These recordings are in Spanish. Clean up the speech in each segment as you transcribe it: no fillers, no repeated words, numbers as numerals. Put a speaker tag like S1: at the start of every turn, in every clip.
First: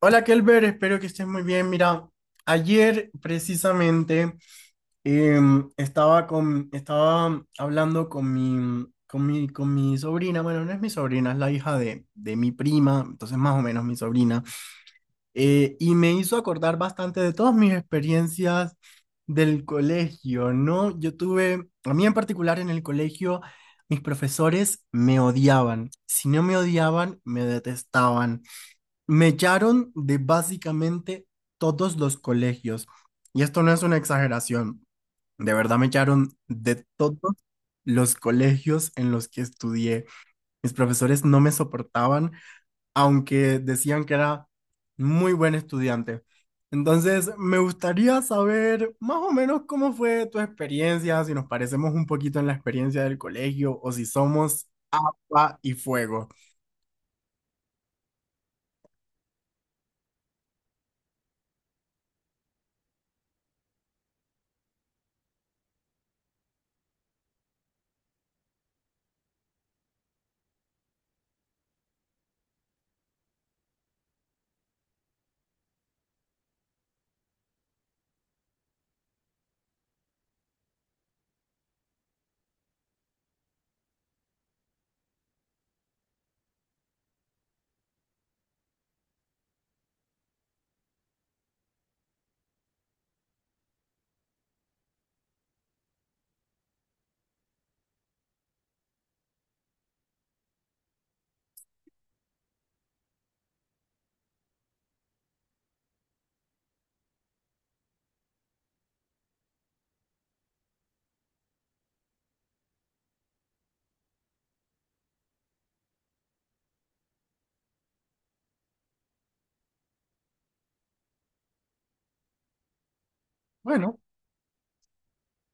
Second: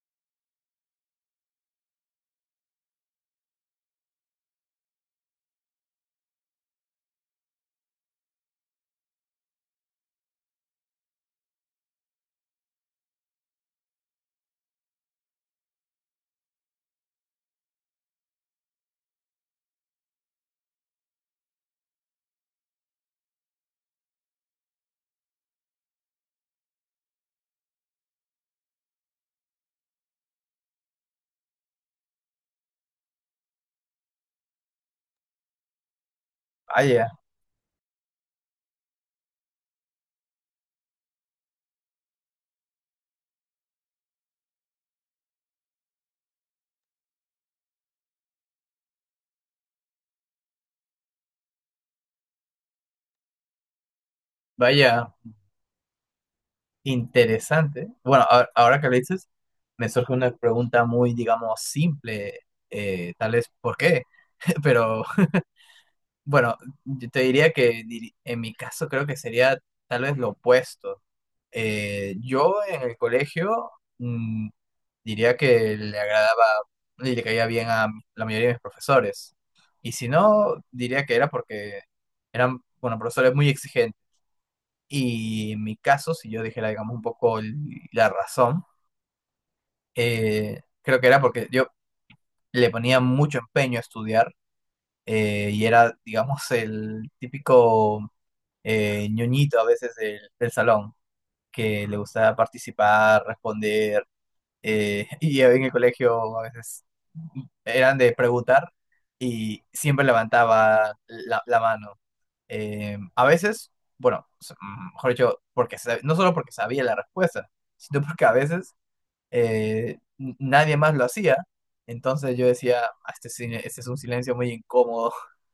S1: Hola Kelber, espero que estés muy bien. Mira, ayer precisamente eh, estaba estaba hablando con mi sobrina, bueno, no es mi sobrina, es la hija de mi prima, entonces más o menos mi sobrina, y me hizo acordar bastante de todas mis experiencias del colegio, ¿no? A mí en particular en el colegio, mis profesores me odiaban. Si no me odiaban, me detestaban. Me echaron de básicamente todos los colegios. Y esto no es una exageración. De verdad me echaron de
S2: Vaya,
S1: todos los colegios en los que estudié. Mis profesores no me soportaban, aunque decían que era muy buen estudiante. Entonces, me gustaría saber más o menos cómo fue tu experiencia, si nos parecemos un poquito en la experiencia del colegio o si somos
S2: vaya,
S1: pa y fuego.
S2: interesante. Bueno, ahora que lo dices, me surge una pregunta muy, digamos, simple, tal vez por qué, pero bueno, yo te diría que en mi caso creo que sería tal vez lo opuesto. Yo en el colegio mm, diría que le agradaba y le caía bien a la mayoría de mis profesores. Y si no, diría que era porque eran, bueno, profesores muy exigentes. Y en mi caso, si yo dijera, digamos, un poco la razón, creo que era porque yo le ponía mucho empeño a estudiar, y era, digamos, el típico ñoñito a veces del salón, que le gustaba participar, responder, y en el colegio a veces eran de preguntar y siempre levantaba la mano. A veces, bueno, mejor dicho, porque no solo porque sabía la respuesta, sino porque a veces nadie más lo hacía. Entonces yo decía, "Ah, este, este es un
S1: Bueno,
S2: silencio muy incómodo".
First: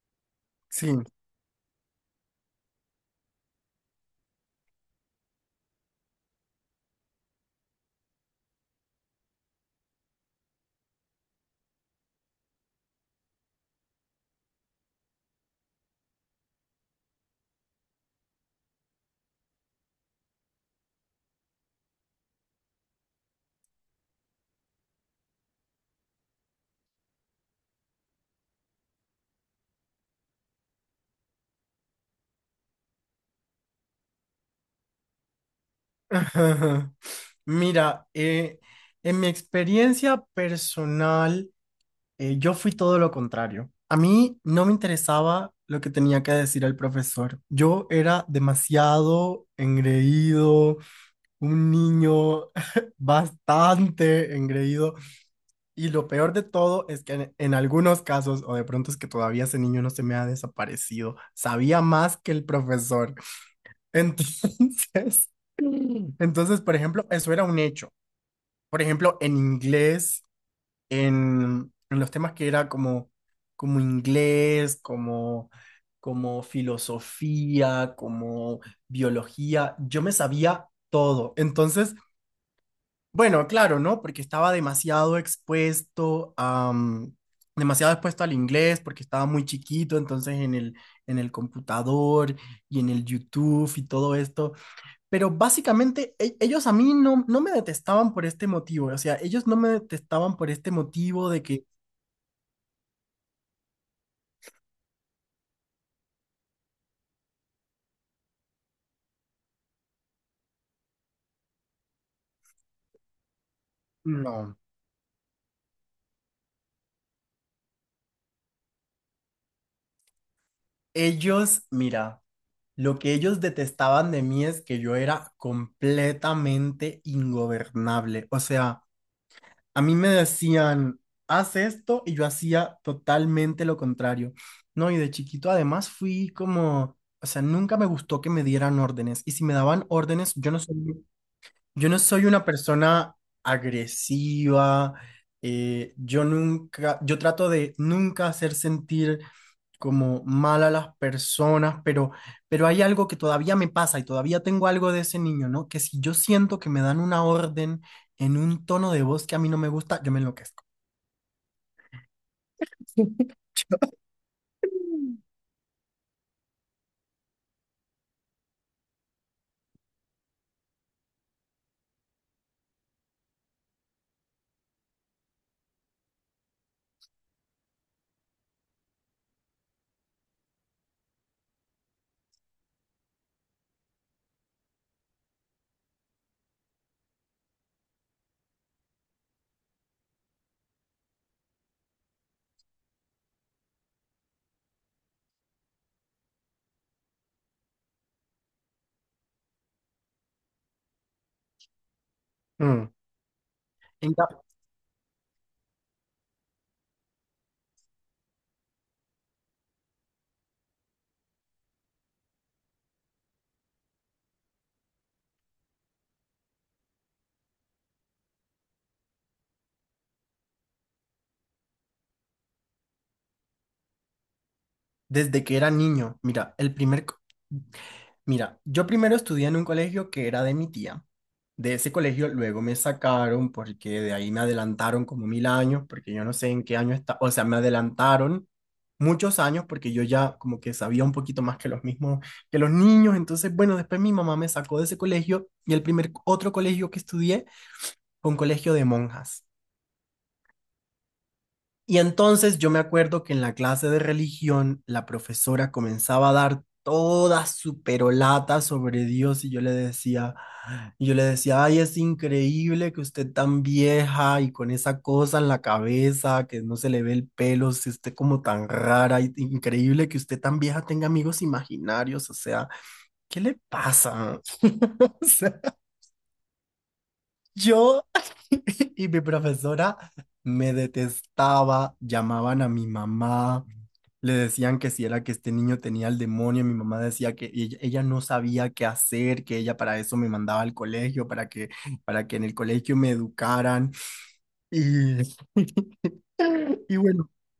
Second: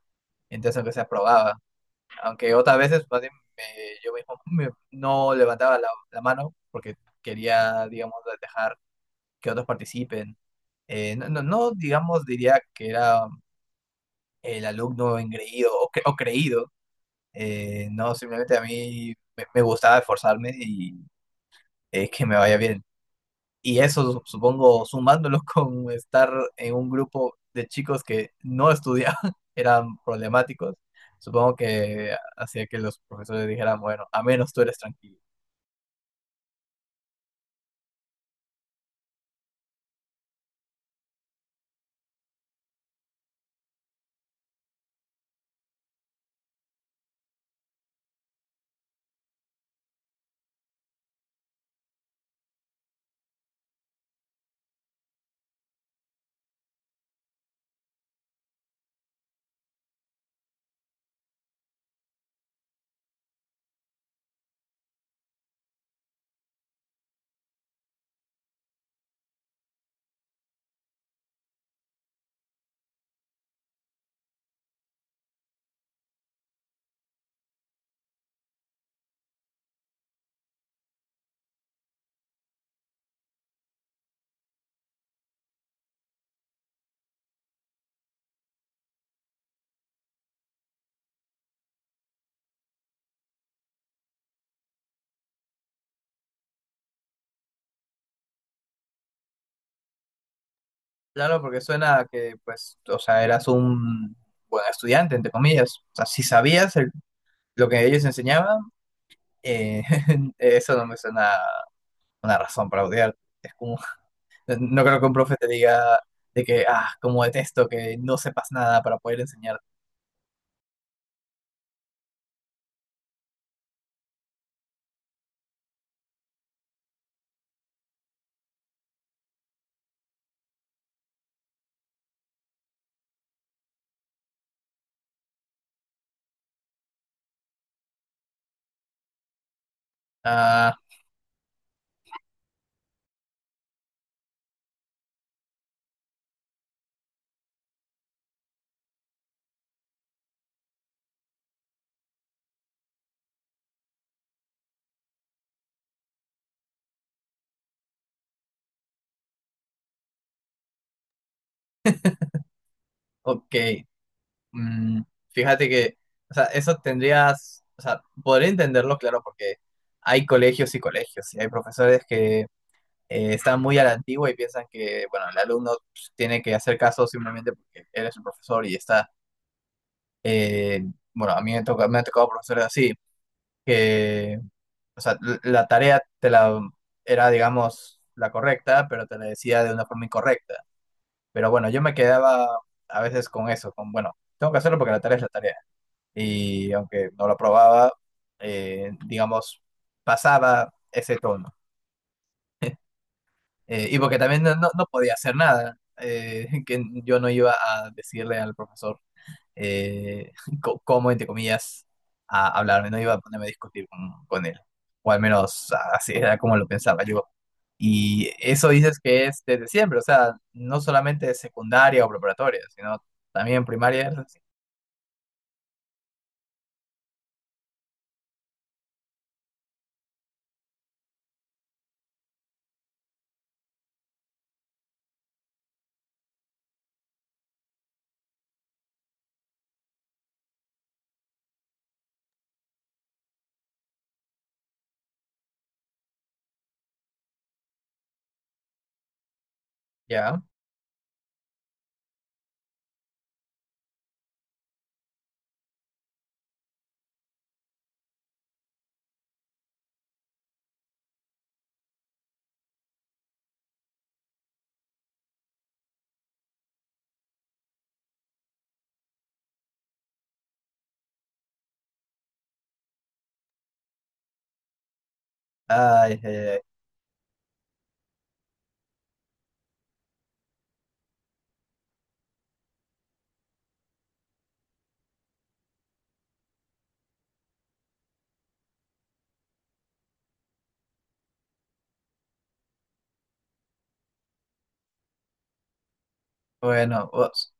S2: Entonces aunque se
S1: sí.
S2: aprobaba. Aunque otras veces más bien, yo mismo no levantaba la mano porque quería, digamos, dejar que otros participen. No, no, no, digamos, diría que era el alumno engreído o, o creído. No, simplemente a mí me gustaba esforzarme y que me vaya bien. Y eso, supongo, sumándolo con estar en un grupo de chicos que no estudiaban, eran problemáticos, supongo que hacía que los profesores dijeran, bueno, a menos tú eres tranquilo.
S1: Ajá. Mira, en mi experiencia personal, yo fui todo lo contrario. A mí no me interesaba lo que tenía que decir el profesor. Yo era demasiado engreído, un niño bastante engreído. Y lo peor de todo es que en algunos casos, o de pronto es que todavía ese niño no se me ha desaparecido, sabía más que el profesor. Entonces... Entonces, por ejemplo, eso era un hecho, por ejemplo, en inglés, en los temas que era como inglés, como filosofía, como biología, yo me sabía todo. Entonces, bueno, claro, ¿no? Porque estaba demasiado expuesto a, demasiado expuesto al inglés, porque estaba muy chiquito, entonces en en el computador y en el YouTube y todo esto. Pero básicamente ellos a mí no me detestaban por este motivo, o sea, ellos no me detestaban por este motivo
S2: Claro,
S1: de
S2: porque
S1: que,
S2: suena a que, pues, o sea, eras un buen estudiante, entre comillas. O sea, si sabías lo que ellos enseñaban, eh, eso no me suena una razón para odiar. Es como:
S1: no,
S2: no creo que un profe te diga de que, ah, como detesto que no sepas nada para poder enseñar.
S1: ellos, mira, lo que ellos detestaban de mí es que yo era completamente ingobernable, o sea, a mí me decían, haz esto y yo hacía totalmente lo contrario, ¿no? Y de chiquito además fui como, o sea, nunca me gustó que me dieran órdenes y si me daban órdenes, yo no sé.
S2: Ah,
S1: Yo no soy una persona agresiva, yo nunca, yo trato de nunca hacer sentir como mal a las personas, pero hay algo que todavía me pasa y todavía tengo algo de ese niño, ¿no? Que si yo siento que me dan una orden en un tono de voz que a mí no me gusta, yo me enloquezco.
S2: ok. mm, fíjate que, o sea, eso tendrías, o sea, podría entenderlo, claro, porque hay colegios y colegios, y hay profesores que están muy a la antigua y piensan que, bueno, el alumno pues, tiene que hacer caso simplemente porque él es el profesor y está, eh, bueno, a mí me toca, me ha tocado profesores así, que o sea, la tarea te la era, digamos, la correcta, pero te la decía de una forma incorrecta. Pero bueno, yo me quedaba a veces con eso, con, bueno, tengo que hacerlo porque la tarea es la tarea. Y aunque no lo probaba, digamos, pasaba ese tono.
S1: Mm,
S2: Y
S1: En
S2: porque también
S1: ca-
S2: no, no podía hacer nada, que yo no iba a decirle al profesor eh, cómo, entre comillas, a hablarme, no iba a ponerme a discutir con él, o al menos así era como lo pensaba yo. Y eso dices que es desde siempre, o sea, no solamente secundaria o preparatoria, sino también primaria, es así,
S1: Desde que era niño, mira, mira, yo primero estudié en un colegio que era de mi tía. De ese colegio luego me sacaron porque de ahí me adelantaron como mil años, porque yo no sé en qué año está, o sea, me adelantaron muchos años porque yo ya como que sabía un poquito más que los mismos, que los niños. Entonces, bueno, después mi mamá me sacó de ese colegio y el primer otro colegio que estudié fue un colegio de monjas.
S2: ¿ya?
S1: Y entonces yo me acuerdo que en la clase de religión la profesora comenzaba a dar toda su perolata sobre Dios y yo le decía, y yo le decía, ay, es increíble que usted tan vieja y con esa cosa en la cabeza, que no se le ve el pelo, se esté como tan rara, increíble que usted tan vieja tenga amigos imaginarios, o sea, ¿qué le pasa? O sea,
S2: Ay, ay, ay.
S1: yo y mi profesora me detestaba, llamaban a mi mamá, le decían que si era que este niño tenía el demonio, mi mamá decía que ella no sabía qué hacer, que ella para eso me mandaba al colegio, para que en el colegio me educaran. Y, y
S2: Bueno,
S1: bueno,
S2: ups,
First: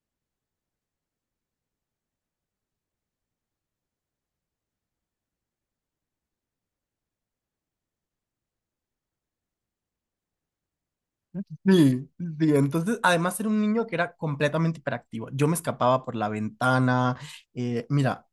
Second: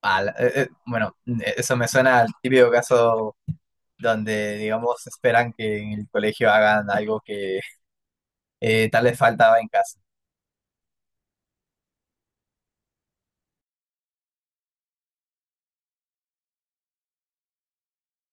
S2: ala, bueno, eso me suena al típico caso donde, digamos, esperan que en el colegio hagan algo que tal vez faltaba en casa.
S1: sí, sí, entonces además era un niño que era completamente hiperactivo. Yo me escapaba por la ventana. Mira.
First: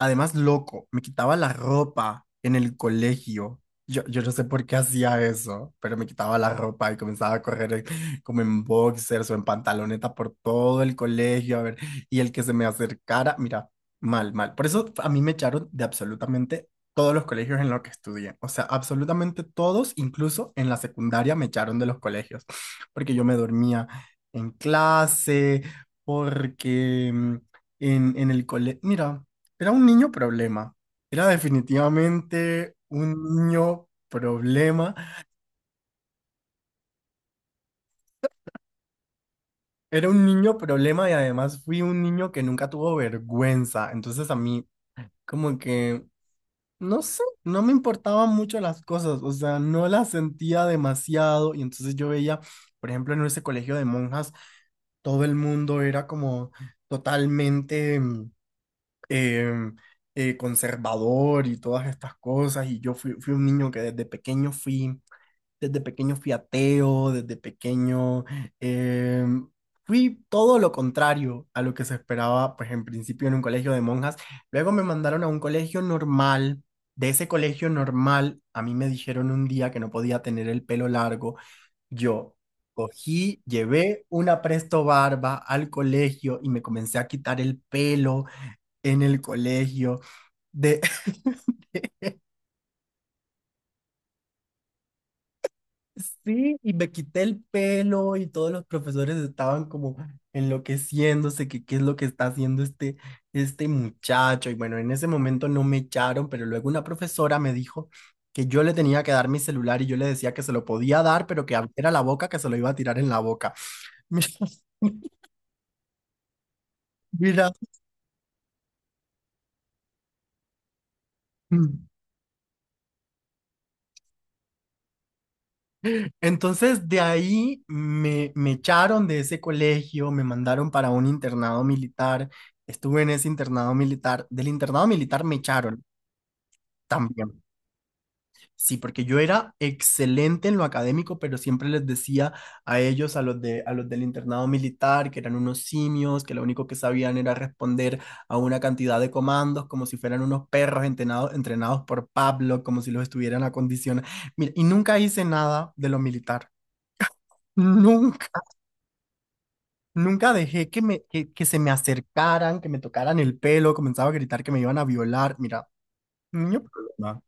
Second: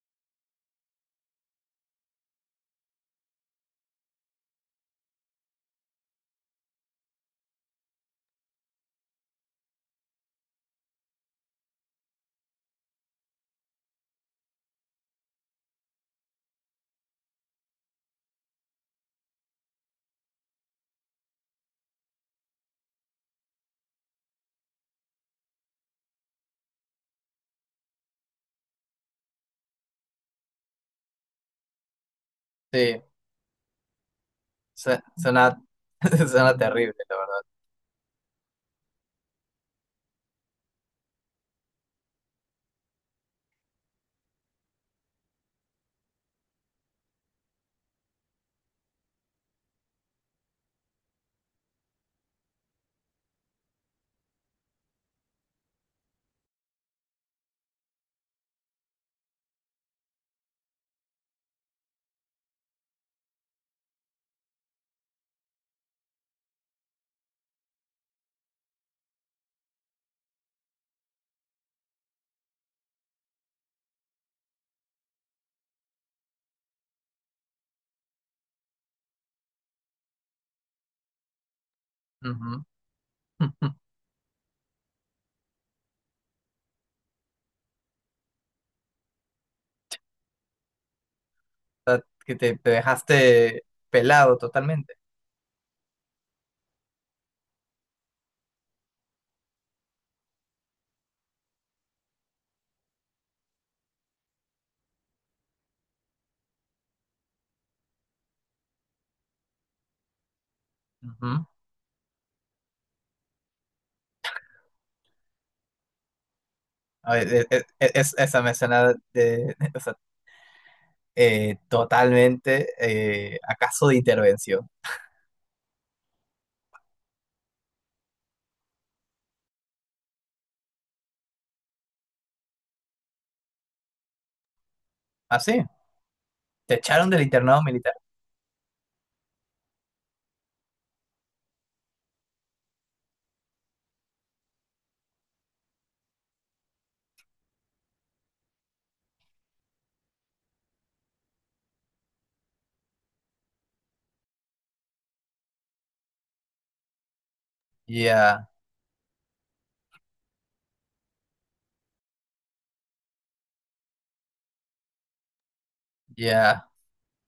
S1: Además, loco, me quitaba la ropa en el colegio. Yo no sé por qué hacía eso, pero me quitaba la ropa y comenzaba a correr como en boxers o en pantaloneta por todo el colegio, a ver, y el que se me acercara, mira, mal, mal. Por eso a mí me echaron de absolutamente todos los colegios en los que estudié. O sea, absolutamente todos, incluso en la secundaria me echaron de los colegios, porque yo me dormía en clase, porque en el colegio, mira. Era un niño problema. Era definitivamente
S2: Sí,
S1: un niño
S2: Su-
S1: problema.
S2: suena, suena terrible, la
S1: Era un niño problema y además fui un niño que nunca tuvo vergüenza. Entonces a mí como que, no sé, no me importaban mucho las cosas. O sea, no las sentía demasiado. Y entonces yo veía, por ejemplo, en ese colegio de monjas, todo el mundo era como totalmente em, conservador y todas estas cosas. Y fui un niño que desde pequeño fui ateo, desde pequeño eh, fui todo lo contrario a lo que se esperaba, pues en principio en un colegio de monjas. Luego me mandaron a un colegio normal. De ese colegio normal, a mí me dijeron un día que no podía tener el pelo largo. Yo
S2: verdad.
S1: cogí,
S2: Ujú.
S1: llevé una presto barba al colegio y me comencé a quitar el pelo en el colegio. De,
S2: O sea, que te dejaste pelado totalmente.
S1: sí, y me quité el pelo y todos los profesores estaban como enloqueciéndose, que qué es lo que está haciendo este muchacho. Y bueno, en ese momento no me echaron, pero luego una profesora me dijo que yo le tenía que dar mi celular y yo le decía que se lo podía dar,
S2: Ujú.
S1: pero que abriera la boca, que se lo iba a tirar en la boca.
S2: A ver,
S1: Mira, mira.
S2: esa me suena de, o sea, totalmente a caso de intervención.
S1: Entonces de ahí me echaron de ese colegio, me mandaron para un internado militar. Estuve en ese internado militar. Del internado militar me
S2: Ah, sí,
S1: echaron.
S2: te echaron del
S1: También,
S2: internado militar.
S1: sí, porque yo era excelente en lo académico, pero siempre les decía a ellos, a los del internado militar, que eran unos simios, que lo único que sabían era responder a una cantidad de comandos, como si fueran unos perros entrenados, entrenados por Pablo, como si los estuvieran acondicionados. Mira, y nunca hice nada de lo militar. Nunca,
S2: Ya,
S1: nunca dejé que que se me acercaran, que me tocaran el pelo, comenzaba a gritar que me iban a violar. Mira, niño
S2: ya,
S1: problema,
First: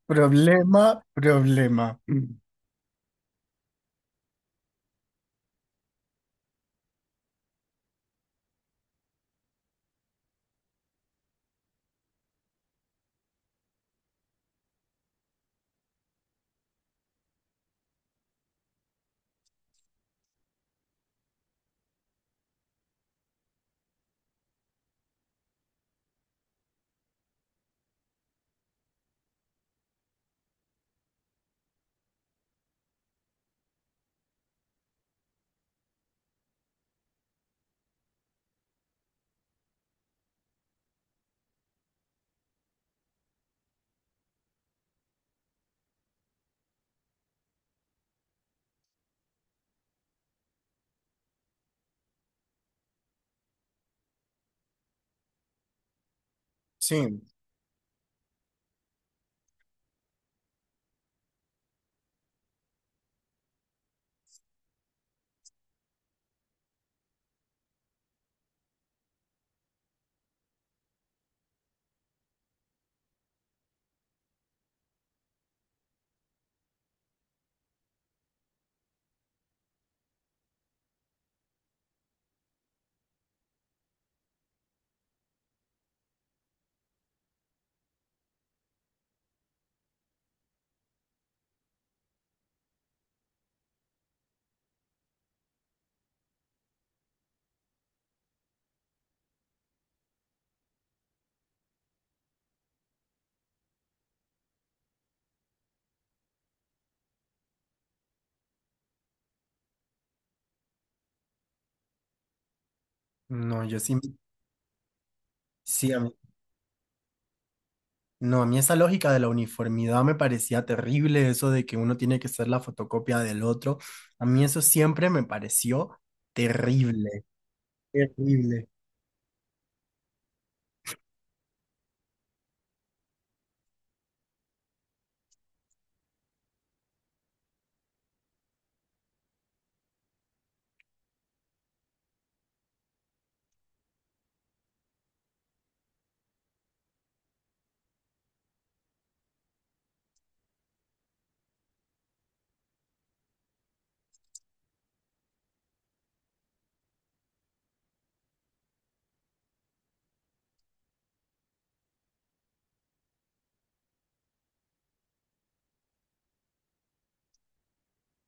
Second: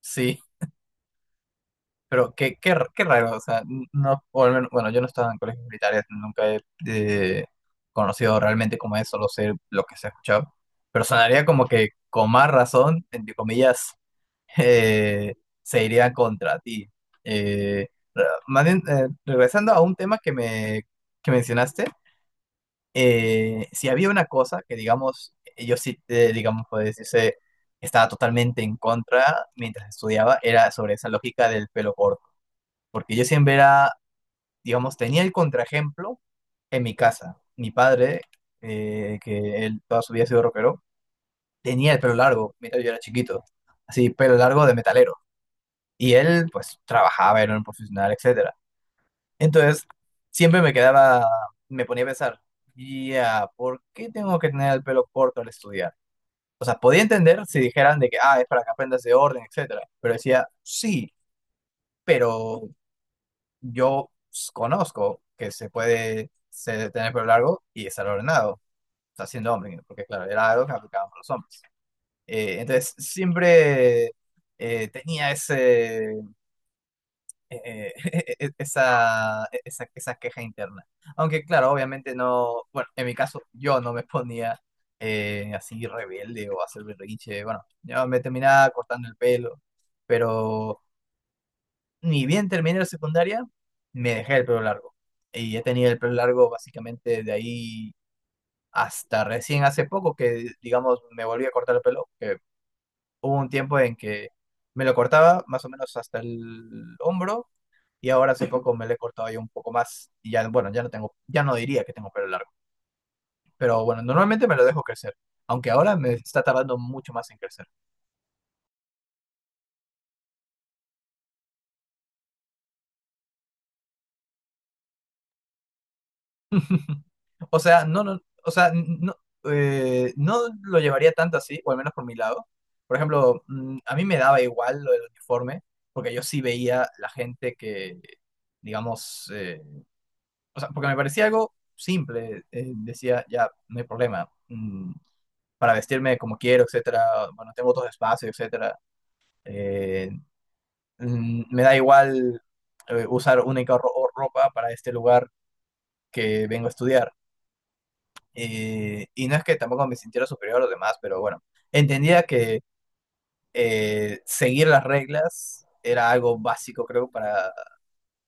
S2: sí.
S1: problema, problema.
S2: Pero qué, qué, qué raro, o sea, no, o al menos, bueno, yo no estaba en colegios militares, nunca he conocido realmente cómo es, solo sé lo que se ha escuchado, pero sonaría como que con más razón, entre comillas, eh, se iría contra ti. Eh, más bien, regresando a un tema que me que mencionaste, si había una cosa que, digamos, yo sí, digamos, puede decirse, estaba totalmente en contra mientras estudiaba, era sobre esa lógica del pelo corto porque yo siempre era, digamos, tenía el contraejemplo en mi casa. Mi padre, que él toda su vida ha sido rockero, tenía el pelo largo mientras yo era chiquito, así, pelo largo de metalero. Y él, pues, trabajaba, era un profesional, etcétera. Entonces, siempre me quedaba, me ponía a pensar, ya, ¿por qué tengo que tener el pelo corto al estudiar? O sea, podía
S1: Sí,
S2: entender si dijeran de que, ah, es para que aprendas de orden, etcétera. Pero decía, sí, pero yo conozco que se puede tener pelo largo y estar ordenado, o sea, siendo hombre, porque claro, era algo que aplicaban para los hombres. Entonces, siempre tenía ese, eh, esa queja interna. Aunque claro, obviamente no, bueno, en mi caso yo no me ponía así rebelde o hacer berrinche, bueno, yo me terminaba cortando el pelo, pero... ni bien terminé la secundaria, me dejé el pelo largo. Y he tenido el pelo largo básicamente de ahí hasta recién hace poco que, digamos, me volví a cortar el pelo. Que hubo un tiempo en que me lo cortaba más o menos hasta el hombro y ahora hace poco me lo he cortado ya un poco más. Y ya, bueno, ya no tengo, ya no diría que tengo pelo largo.
S1: no, yo
S2: Pero
S1: sí,
S2: bueno, normalmente me lo dejo crecer, aunque
S1: sí,
S2: ahora me está tardando mucho más en crecer.
S1: no, a mí esa lógica de la uniformidad me parecía terrible, eso de que uno tiene que ser la fotocopia del otro, a mí eso siempre me pareció terrible,
S2: O sea, no, no, o
S1: terrible,
S2: sea, no, no lo llevaría tanto así, o al menos por mi lado. Por ejemplo, a mí me daba igual lo del uniforme, porque yo sí veía la gente que, digamos, o sea, porque me parecía algo simple. Decía, ya, no hay problema. Para vestirme como quiero, etcétera. Bueno, tengo otros espacios, etcétera. Eh, me da igual usar única ropa para este lugar que vengo a estudiar. Y no es que tampoco me sintiera superior a los demás, pero bueno, entendía que seguir las reglas era algo básico, creo, para,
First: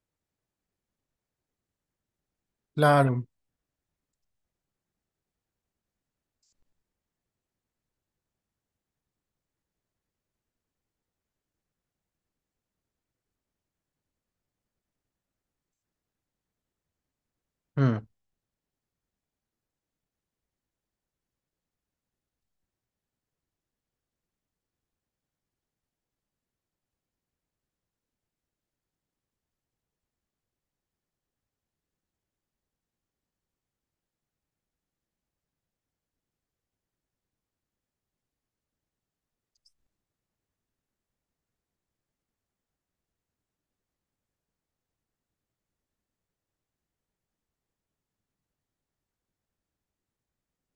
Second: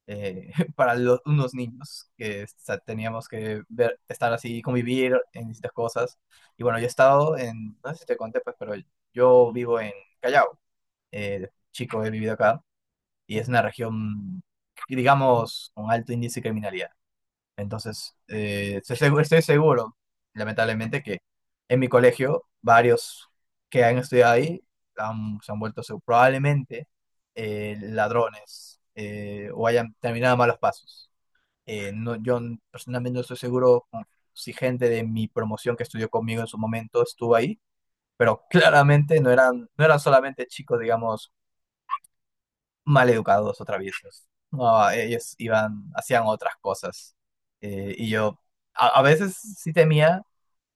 S2: eh, para los, unos niños, que o sea,
S1: claro.
S2: teníamos que ver, estar así, convivir en distintas cosas. Y bueno, yo he estado en, no sé si te conté, pues, pero yo vivo en Callao, chico, he vivido acá, y es una región, digamos, con alto índice de criminalidad.
S1: Mm.
S2: Entonces, estoy seguro, lamentablemente, que en mi colegio varios que han estudiado ahí se han vuelto probablemente ladrones, o hayan terminado malos pasos. No, yo personalmente no estoy seguro si gente de mi promoción que estudió conmigo en su momento estuvo ahí, pero claramente no eran, no eran solamente chicos, digamos, maleducados o traviesos. No, ellos iban, hacían otras cosas. Y yo a veces sí temía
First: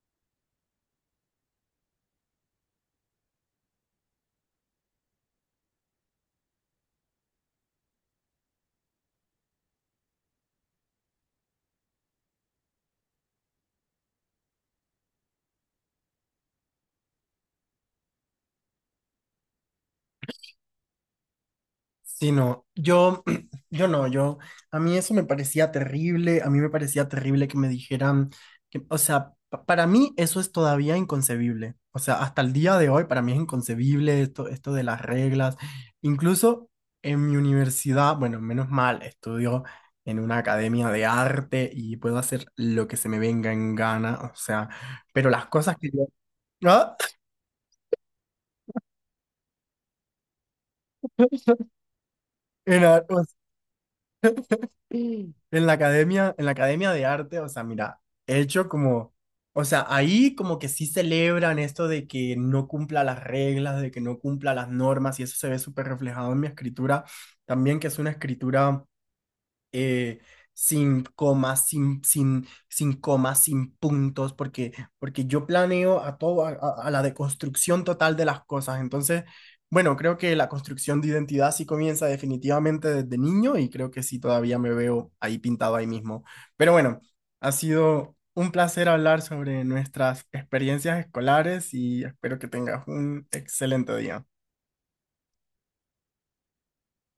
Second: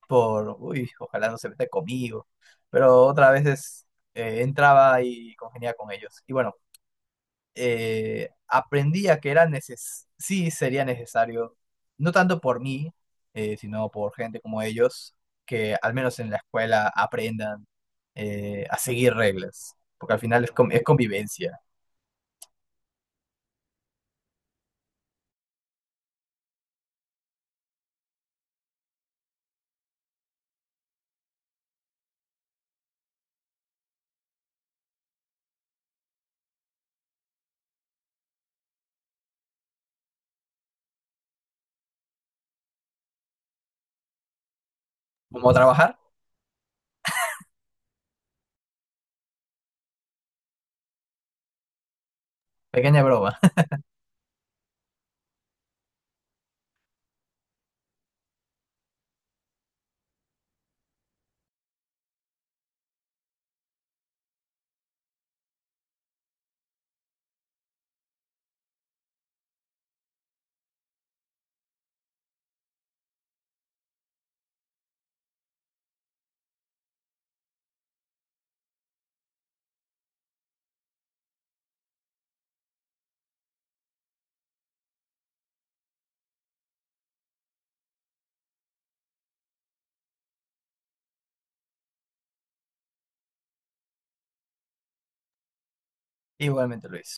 S2: por, uy, ojalá no se meta conmigo, pero otras veces entraba y congeniaba con ellos. Y bueno, aprendía que era neces sí sería necesario, no tanto por mí, sino por gente como ellos, que al menos en la escuela aprendan a seguir reglas, porque al final es, es convivencia.
S1: Sí, no, yo no, yo, a mí eso me parecía terrible, a mí me parecía terrible que me dijeran, que, o sea, para mí eso es todavía inconcebible, o sea, hasta el día de hoy para mí es inconcebible esto, esto de las reglas, incluso en mi universidad, bueno, menos mal, estudio en una academia de arte y puedo hacer lo que se me venga en gana, o sea, pero las
S2: ¿Cómo
S1: cosas que
S2: trabajar?
S1: yo... ¿Ah?
S2: Pequeña
S1: Era-
S2: broma.
S1: Mm. En la academia de arte, o sea, mira, he hecho como, o sea, ahí como que sí celebran esto de que no cumpla las reglas, de que no cumpla las normas, y eso se ve súper reflejado en mi escritura, también que es una escritura eh, sin comas, sin comas, sin puntos, porque, porque yo planeo a todo, a la deconstrucción total de las cosas. Entonces, bueno, creo que la construcción de identidad sí comienza definitivamente desde niño y creo que sí todavía me veo ahí pintado ahí mismo. Pero bueno, ha sido un placer hablar sobre nuestras experiencias escolares y espero que tengas un excelente día.
S2: Igualmente, Luis.